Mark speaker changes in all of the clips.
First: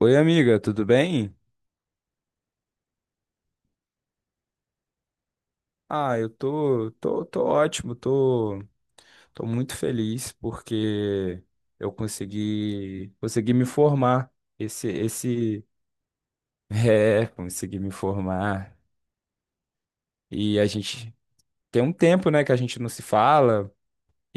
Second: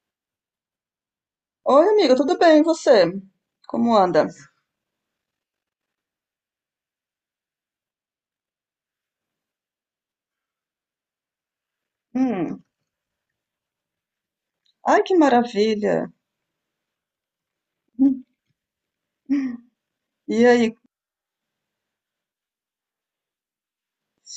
Speaker 1: Oi, amiga, tudo bem?
Speaker 2: Oi, amigo, tudo bem? E você? Como anda?
Speaker 1: Ah, eu tô ótimo, tô muito feliz porque eu
Speaker 2: Hum.
Speaker 1: consegui me formar. Esse,
Speaker 2: Ai, que
Speaker 1: esse,
Speaker 2: maravilha!
Speaker 1: é, consegui me
Speaker 2: Hum.
Speaker 1: formar.
Speaker 2: E
Speaker 1: E a
Speaker 2: aí?
Speaker 1: gente tem um tempo, né, que a gente não se fala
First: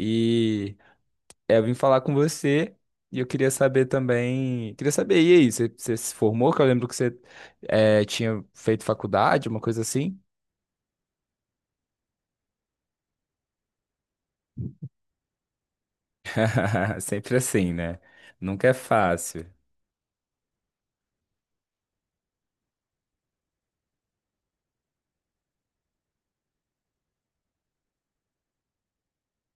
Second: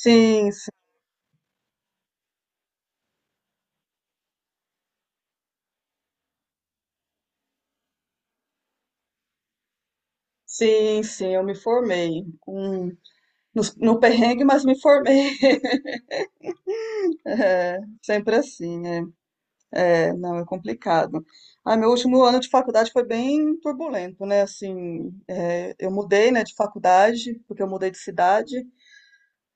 Speaker 2: Sim, sim,
Speaker 1: eu vim falar com você e eu queria saber também, queria saber, e aí, você se formou? Que eu lembro que você tinha feito faculdade, uma coisa assim.
Speaker 2: sim, sim, eu me formei. Hum. No perrengue, mas me formei.
Speaker 1: Sempre assim,
Speaker 2: É,
Speaker 1: né?
Speaker 2: sempre
Speaker 1: Nunca é
Speaker 2: assim,
Speaker 1: fácil.
Speaker 2: é. É, não, é complicado. Ah, meu último ano de faculdade foi bem turbulento, né? Assim, é, eu mudei, né, de faculdade, porque eu mudei de cidade.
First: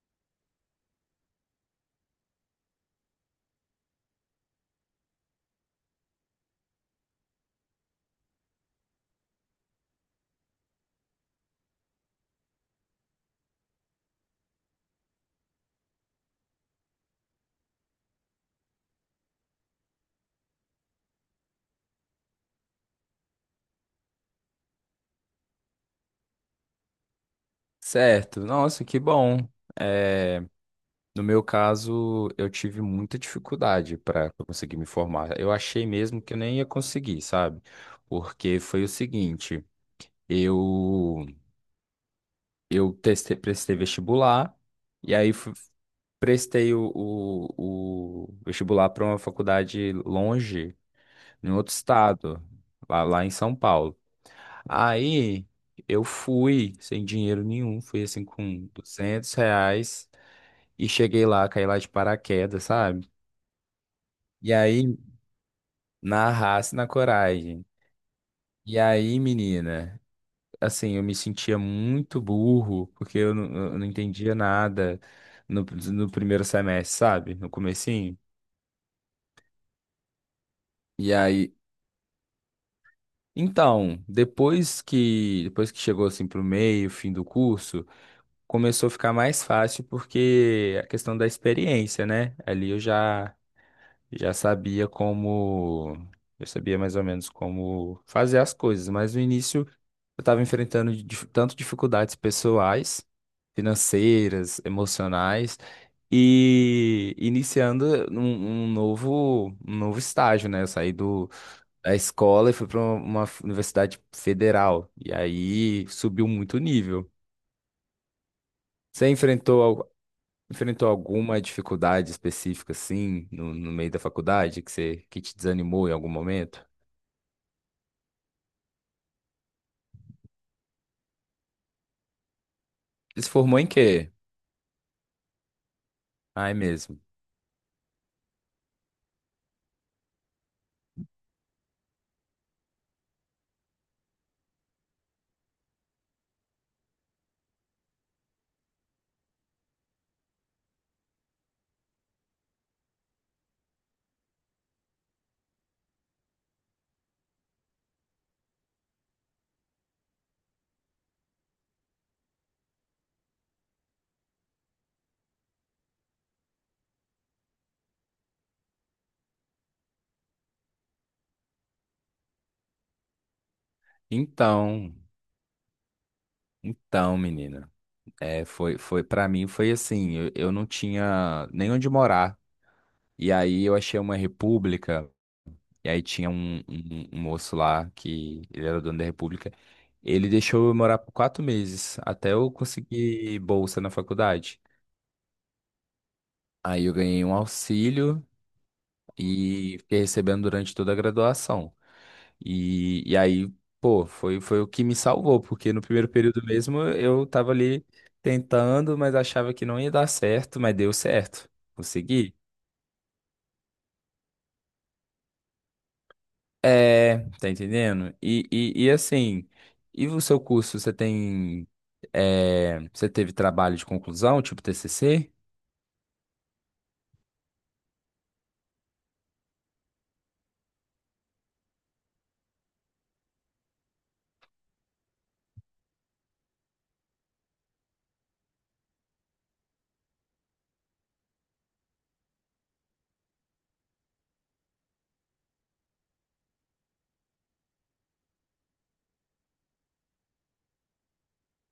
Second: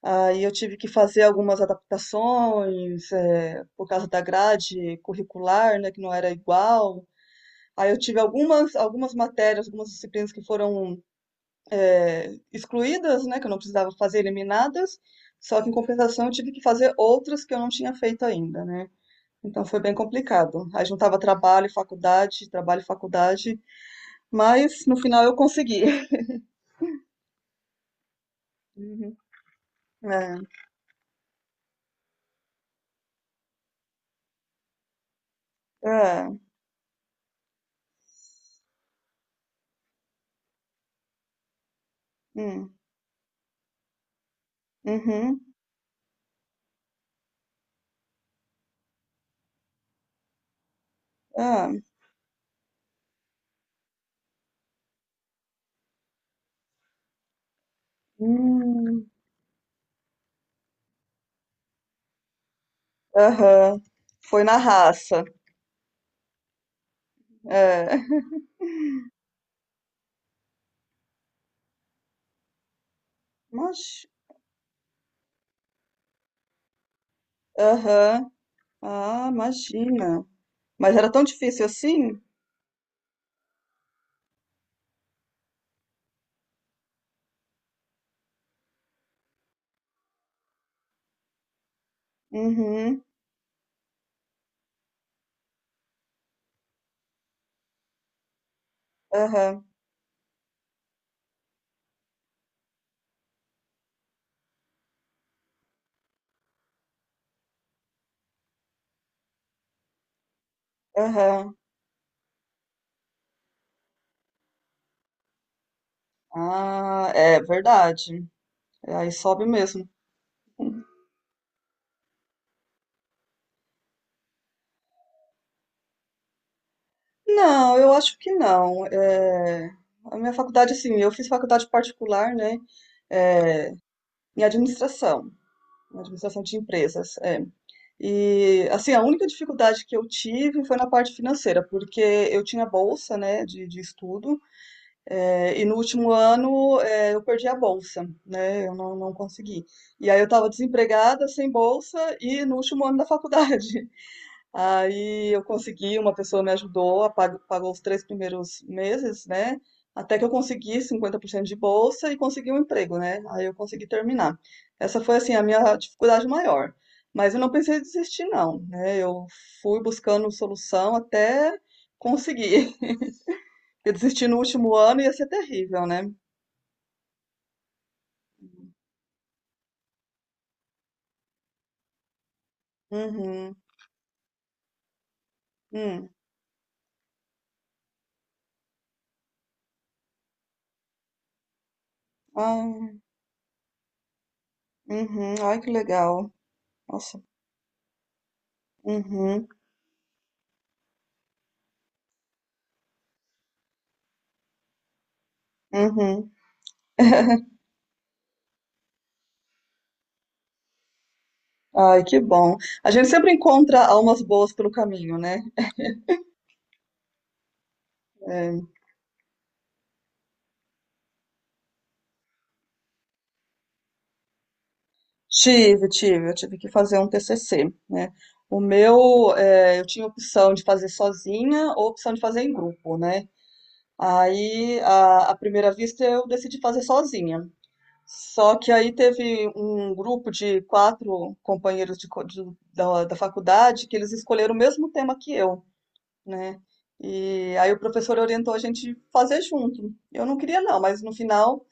Speaker 2: Aí eu tive que fazer algumas adaptações, é, por causa da grade curricular, né, que não era igual. Aí eu tive algumas matérias, algumas disciplinas que foram é, excluídas, né, que eu não precisava fazer, eliminadas, só que em compensação eu tive que fazer outras que eu não tinha feito ainda, né? Então foi bem complicado. Aí juntava trabalho, e faculdade, mas no final eu consegui.
Speaker 1: Certo, nossa, que
Speaker 2: Uhum.
Speaker 1: bom.
Speaker 2: É,
Speaker 1: É, no meu caso, eu tive muita dificuldade para conseguir me formar. Eu achei mesmo
Speaker 2: é,
Speaker 1: que eu nem ia conseguir, sabe? Porque foi o seguinte, eu
Speaker 2: hum,
Speaker 1: eu testei, prestei vestibular e aí
Speaker 2: uhum,
Speaker 1: prestei o vestibular para uma faculdade longe, em outro
Speaker 2: é,
Speaker 1: estado, lá em São Paulo. Aí eu fui sem dinheiro nenhum, fui assim com
Speaker 2: hum,
Speaker 1: R$ 200. E cheguei lá, caí lá de paraquedas, sabe?
Speaker 2: aham. Foi
Speaker 1: E
Speaker 2: na
Speaker 1: aí,
Speaker 2: raça.
Speaker 1: na raça e na coragem.
Speaker 2: É.
Speaker 1: E aí, menina, assim, eu me sentia muito burro, porque eu não
Speaker 2: Mas,
Speaker 1: entendia nada no, no primeiro semestre, sabe? No comecinho.
Speaker 2: aham. Ah, imagina. Mas era
Speaker 1: E
Speaker 2: tão
Speaker 1: aí,
Speaker 2: difícil assim?
Speaker 1: então, depois que chegou, assim, pro meio, fim do curso, começou a ficar mais fácil, porque a questão da experiência, né? Ali eu
Speaker 2: Uhum.
Speaker 1: já já sabia como. Eu sabia mais ou menos como fazer as coisas, mas no início
Speaker 2: Aham.
Speaker 1: eu estava enfrentando tanto dificuldades pessoais, financeiras, emocionais, e iniciando um novo estágio, né? Eu saí
Speaker 2: Aham.
Speaker 1: da escola e fui para uma universidade federal, e aí subiu muito o
Speaker 2: Ah,
Speaker 1: nível.
Speaker 2: é verdade. É,
Speaker 1: Você
Speaker 2: aí sobe mesmo.
Speaker 1: enfrentou alguma dificuldade específica, assim, no meio da faculdade, que, você, que te desanimou em algum momento?
Speaker 2: Não, eu acho que não. É, a minha faculdade, assim, eu fiz faculdade particular, né,
Speaker 1: Se formou em quê?
Speaker 2: em administração, em administração
Speaker 1: Ai,
Speaker 2: de
Speaker 1: mesmo.
Speaker 2: empresas. É. E, assim, a única dificuldade que eu tive foi na parte financeira, porque eu tinha bolsa, né, de estudo. É, e no último ano, é, eu perdi a bolsa, né? Eu não consegui. E aí eu estava desempregada, sem bolsa, e no último ano da faculdade. Aí eu consegui, uma pessoa me ajudou, pagou os 3 primeiros meses, né? Até que eu consegui 50% de bolsa e consegui um emprego, né? Aí eu consegui terminar. Essa foi, assim, a minha dificuldade maior. Mas eu não pensei em desistir, não, né? Eu fui buscando solução até conseguir. Porque desistir no último
Speaker 1: Então,
Speaker 2: ano ia ser terrível, né?
Speaker 1: então, menina, para mim foi assim, eu não tinha nem onde morar. E
Speaker 2: Uhum.
Speaker 1: aí eu achei uma república, e aí
Speaker 2: Hum.
Speaker 1: tinha um moço lá que ele era dono da república. Ele deixou eu morar por 4 meses, até eu
Speaker 2: Ah,
Speaker 1: conseguir bolsa na faculdade.
Speaker 2: uhum. Ai, que legal.
Speaker 1: Aí eu
Speaker 2: Nossa.
Speaker 1: ganhei um auxílio
Speaker 2: Uhum.
Speaker 1: e fiquei recebendo durante toda a graduação. E aí, pô, foi o que me salvou, porque no primeiro
Speaker 2: Uhum.
Speaker 1: período mesmo eu tava ali tentando, mas achava que não ia dar certo, mas deu certo.
Speaker 2: Ai, que
Speaker 1: Consegui.
Speaker 2: bom. A gente sempre encontra almas boas pelo caminho, né?
Speaker 1: É, tá entendendo? E,
Speaker 2: É,
Speaker 1: e, e assim, e o seu curso, você teve trabalho de conclusão, tipo TCC?
Speaker 2: tive, tive. Eu tive que fazer um TCC, né? O meu, é, eu tinha opção de fazer sozinha ou opção de fazer em grupo, né? Aí, à primeira vista, eu decidi fazer sozinha. Só que aí teve um grupo de quatro companheiros de, co- de- da, da faculdade que eles escolheram o mesmo tema que eu, né? E aí o professor orientou a gente fazer junto. Eu não queria não, mas no final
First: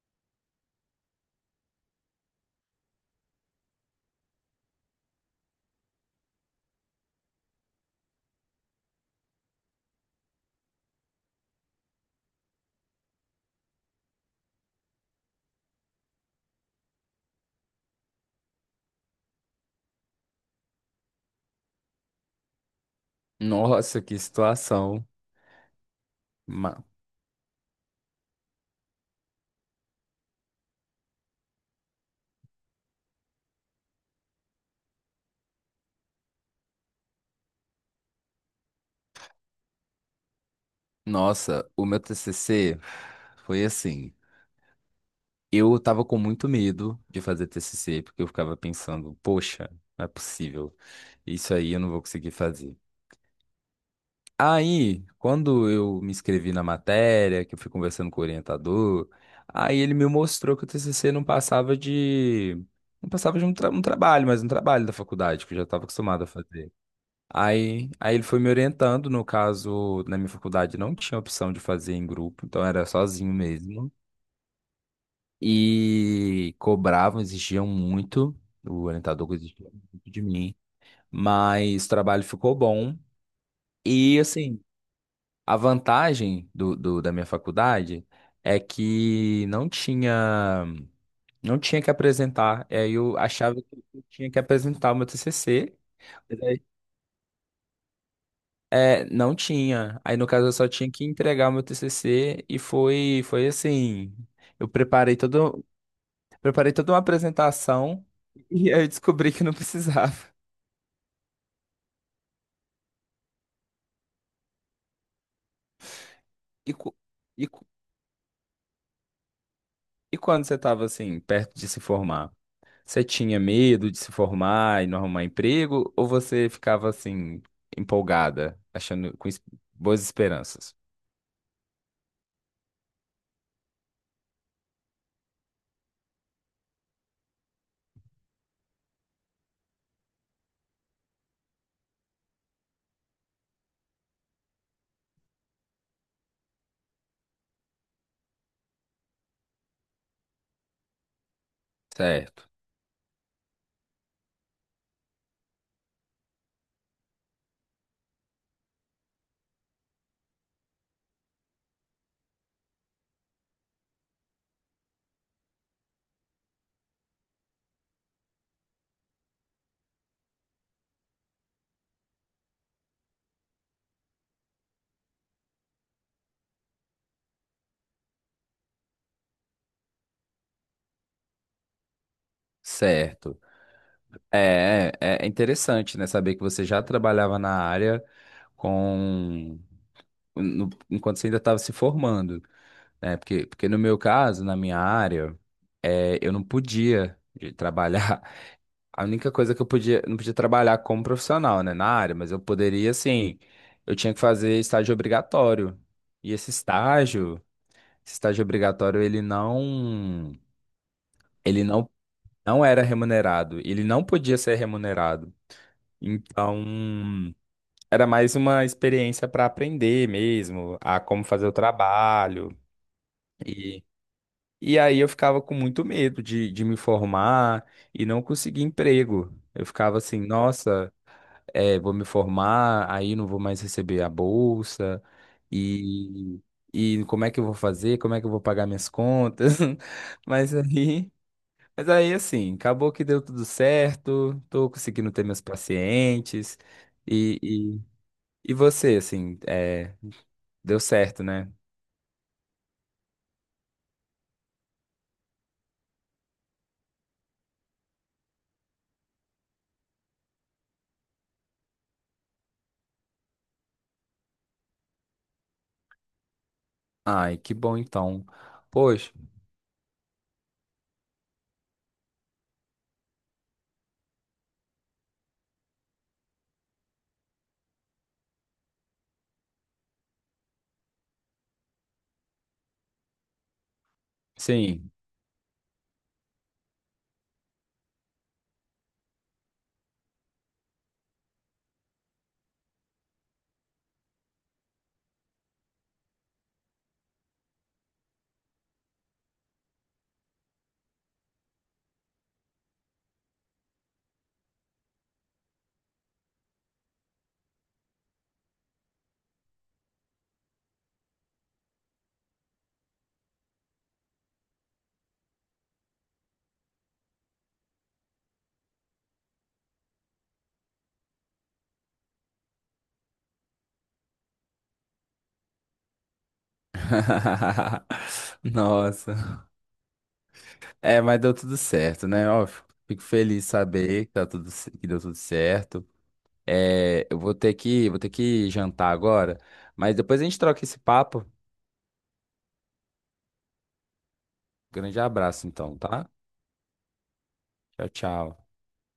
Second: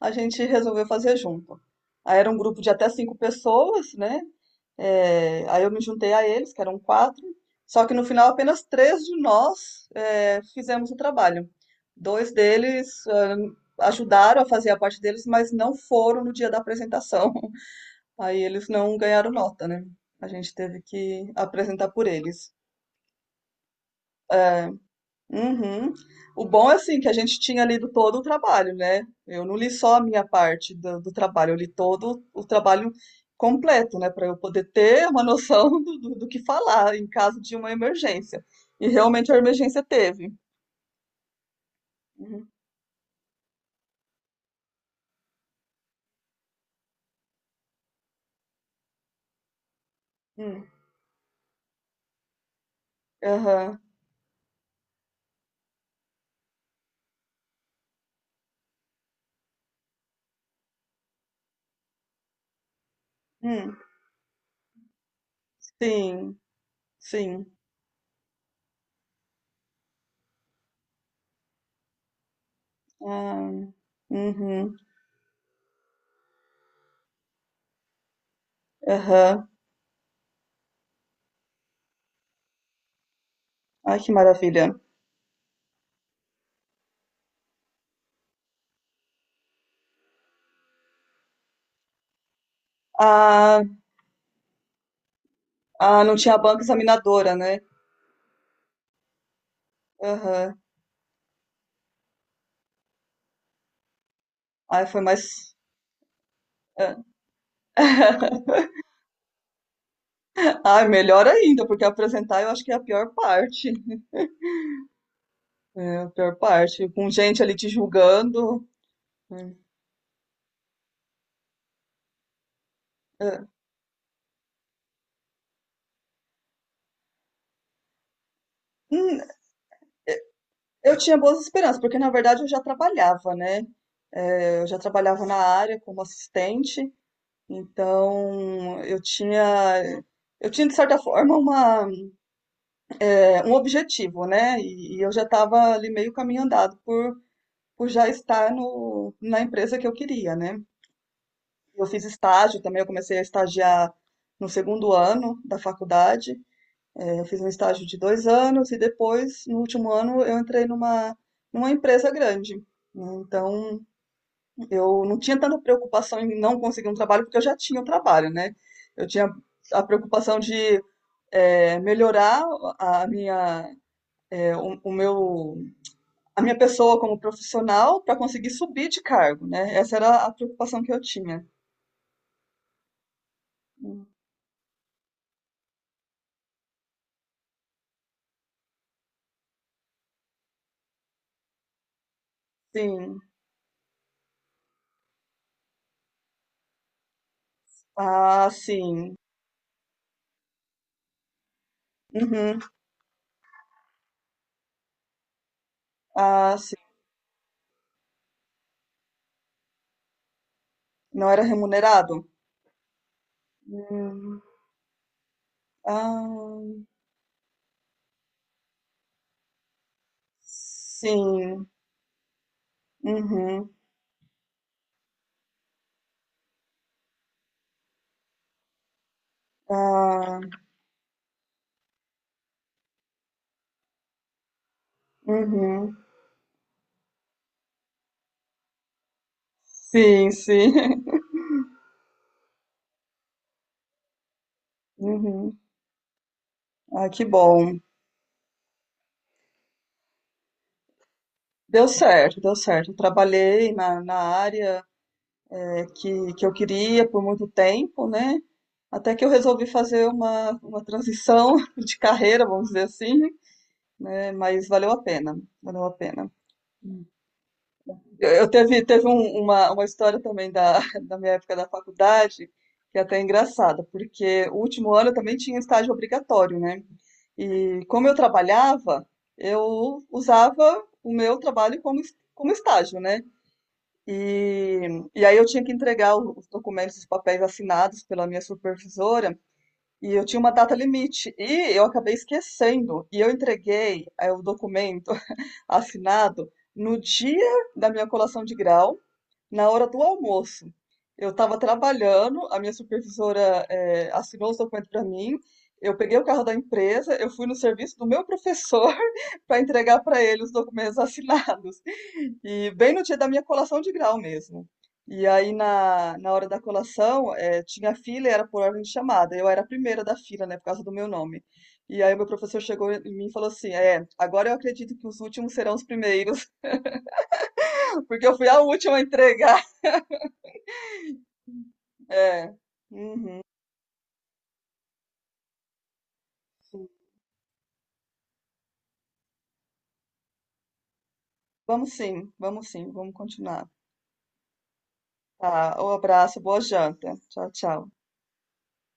Speaker 2: a gente resolveu fazer junto. Aí era um grupo de até cinco pessoas, né? É, aí eu me juntei a eles, que eram quatro. Só que no final apenas três de nós é, fizemos o trabalho. Dois deles ajudaram a fazer a parte deles, mas não foram no dia da apresentação. Aí eles não ganharam nota, né? A gente teve que apresentar por eles.
Speaker 1: Nossa, que situação.
Speaker 2: Uhum. O bom é
Speaker 1: Ma-
Speaker 2: assim que a gente tinha lido todo o trabalho, né? Eu não li só a minha parte do trabalho, eu li todo o trabalho completo, né? Para eu poder ter uma noção do que falar em caso de uma emergência. E realmente a emergência teve.
Speaker 1: Nossa, o meu
Speaker 2: Uhum.
Speaker 1: TCC foi assim. Eu tava com muito medo de fazer TCC, porque eu ficava pensando, poxa, não é
Speaker 2: Hum.
Speaker 1: possível, isso aí eu não vou conseguir fazer.
Speaker 2: Aham.
Speaker 1: Aí, quando eu me inscrevi na matéria, que eu fui conversando com o orientador, aí ele me mostrou que o TCC não passava de
Speaker 2: Hum.
Speaker 1: um trabalho, mas um trabalho da faculdade, que eu já estava acostumado a
Speaker 2: Sim,
Speaker 1: fazer.
Speaker 2: sim.
Speaker 1: Aí ele foi me orientando. No caso, na minha faculdade não tinha opção de fazer em grupo, então era sozinho
Speaker 2: Ah.
Speaker 1: mesmo.
Speaker 2: Uhum.
Speaker 1: E cobravam, exigiam muito, o orientador
Speaker 2: Aham.
Speaker 1: exigia muito de mim, mas o trabalho ficou bom.
Speaker 2: Ai, que
Speaker 1: E assim,
Speaker 2: maravilha.
Speaker 1: a vantagem da minha faculdade é que não tinha que apresentar. É, eu achava
Speaker 2: Ah,
Speaker 1: que eu tinha que apresentar o meu TCC,
Speaker 2: ah, não tinha
Speaker 1: mas
Speaker 2: banca
Speaker 1: aí,
Speaker 2: examinadora, né?
Speaker 1: Não tinha. Aí, no caso, eu
Speaker 2: Aham.
Speaker 1: só tinha que entregar o meu TCC e foi assim. Eu
Speaker 2: Ai, foi
Speaker 1: preparei
Speaker 2: mais.
Speaker 1: todo Preparei toda
Speaker 2: Ah.
Speaker 1: uma apresentação. E aí eu descobri que não precisava.
Speaker 2: Ah, melhor ainda, porque apresentar eu acho que é a pior parte. É a pior
Speaker 1: E,
Speaker 2: parte.
Speaker 1: cu-
Speaker 2: Com gente
Speaker 1: e,
Speaker 2: ali
Speaker 1: cu-
Speaker 2: te julgando. É.
Speaker 1: e quando você estava assim, perto de se formar, você tinha
Speaker 2: É.
Speaker 1: medo de se formar e não arrumar emprego? Ou você ficava assim, empolgada, achando
Speaker 2: Hum.
Speaker 1: com boas esperanças?
Speaker 2: Eu tinha boas esperanças, porque na verdade eu já trabalhava, né? É, eu já trabalhava na área como assistente, então eu tinha, de certa forma uma, é, um objetivo, né? E eu já estava ali meio caminho andado por já estar no, na empresa que eu queria, né? Eu fiz
Speaker 1: Certo,
Speaker 2: estágio também, eu comecei a estagiar no segundo ano da faculdade. É, eu fiz um estágio de 2 anos e depois, no último ano, eu entrei numa empresa grande. Né? Então, eu não tinha tanta preocupação em não conseguir um trabalho, porque eu já tinha um trabalho, né? Eu tinha a preocupação de é, melhorar a minha, é, o meu, a minha pessoa como profissional para conseguir subir de cargo, né? Essa era a preocupação que eu tinha.
Speaker 1: certo. É interessante, né? Saber que você já trabalhava na área com, no- enquanto você ainda estava se formando. É,
Speaker 2: Sim,
Speaker 1: porque no meu caso, na minha área, eu não podia de trabalhar.
Speaker 2: ah,
Speaker 1: A
Speaker 2: sim.
Speaker 1: única coisa não podia trabalhar como profissional, né, na área, mas eu
Speaker 2: Uhum.
Speaker 1: poderia, assim, eu tinha que fazer estágio obrigatório. E
Speaker 2: Ah, sim.
Speaker 1: esse estágio obrigatório, ele
Speaker 2: Não era
Speaker 1: ele não,
Speaker 2: remunerado?
Speaker 1: não era remunerado, ele não podia
Speaker 2: Hum.
Speaker 1: ser remunerado.
Speaker 2: Ah,
Speaker 1: Então, era mais uma experiência para aprender mesmo, a como fazer o
Speaker 2: sim.
Speaker 1: trabalho.
Speaker 2: Uhum.
Speaker 1: E aí eu ficava com muito medo de me formar e não conseguir emprego. Eu ficava assim,
Speaker 2: Ah,
Speaker 1: nossa, vou me formar, aí não vou mais receber a bolsa,
Speaker 2: uhum.
Speaker 1: e, e como é que eu vou fazer? Como é que eu vou pagar minhas contas?
Speaker 2: Sim,
Speaker 1: Mas
Speaker 2: sim.
Speaker 1: aí, mas aí assim, acabou que deu tudo certo, tô conseguindo ter meus
Speaker 2: Uhum.
Speaker 1: pacientes,
Speaker 2: Ah, que
Speaker 1: e,
Speaker 2: bom.
Speaker 1: e, e você, assim, deu certo, né?
Speaker 2: Deu certo, deu certo. Trabalhei na área que eu queria por muito tempo, né? Até que eu resolvi fazer uma transição de carreira, vamos dizer assim, né? Mas valeu a pena, valeu a pena.
Speaker 1: Ai, que bom então.
Speaker 2: Eu teve, teve
Speaker 1: Poxa,
Speaker 2: um- uma, uma história também da, da minha época da faculdade, que é até engraçada, porque o último ano eu também tinha estágio obrigatório, né? E como eu trabalhava, eu usava o meu trabalho como estágio, né?
Speaker 1: sim.
Speaker 2: E, e aí eu tinha que entregar os documentos, os papéis assinados pela minha supervisora, e eu tinha uma data limite, e eu acabei esquecendo, e eu entreguei o documento assinado no dia da minha colação de grau, na hora do almoço. Eu estava trabalhando, a minha supervisora assinou os documentos para mim. Eu peguei o carro da empresa, eu fui no serviço do meu professor para entregar para ele os documentos assinados. E bem no dia da minha colação de grau mesmo. E aí, na hora da colação, tinha fila e era por ordem de chamada. Eu era a primeira da fila, né, por causa do meu nome. E aí, meu professor chegou em mim e falou assim: É, agora eu acredito que os últimos serão os primeiros, porque eu fui a última a
Speaker 1: Nossa.
Speaker 2: entregar.
Speaker 1: É, mas deu tudo certo, né? Ó,
Speaker 2: É.
Speaker 1: fico
Speaker 2: Uhum.
Speaker 1: feliz de saber que deu tudo certo. É, eu vou ter que jantar agora, mas depois a gente troca esse papo.
Speaker 2: Vamos sim, vamos sim, vamos continuar.
Speaker 1: Grande abraço, então,
Speaker 2: Tá, um
Speaker 1: tá?
Speaker 2: abraço, boa janta. Tchau,
Speaker 1: Tchau,
Speaker 2: tchau.
Speaker 1: tchau.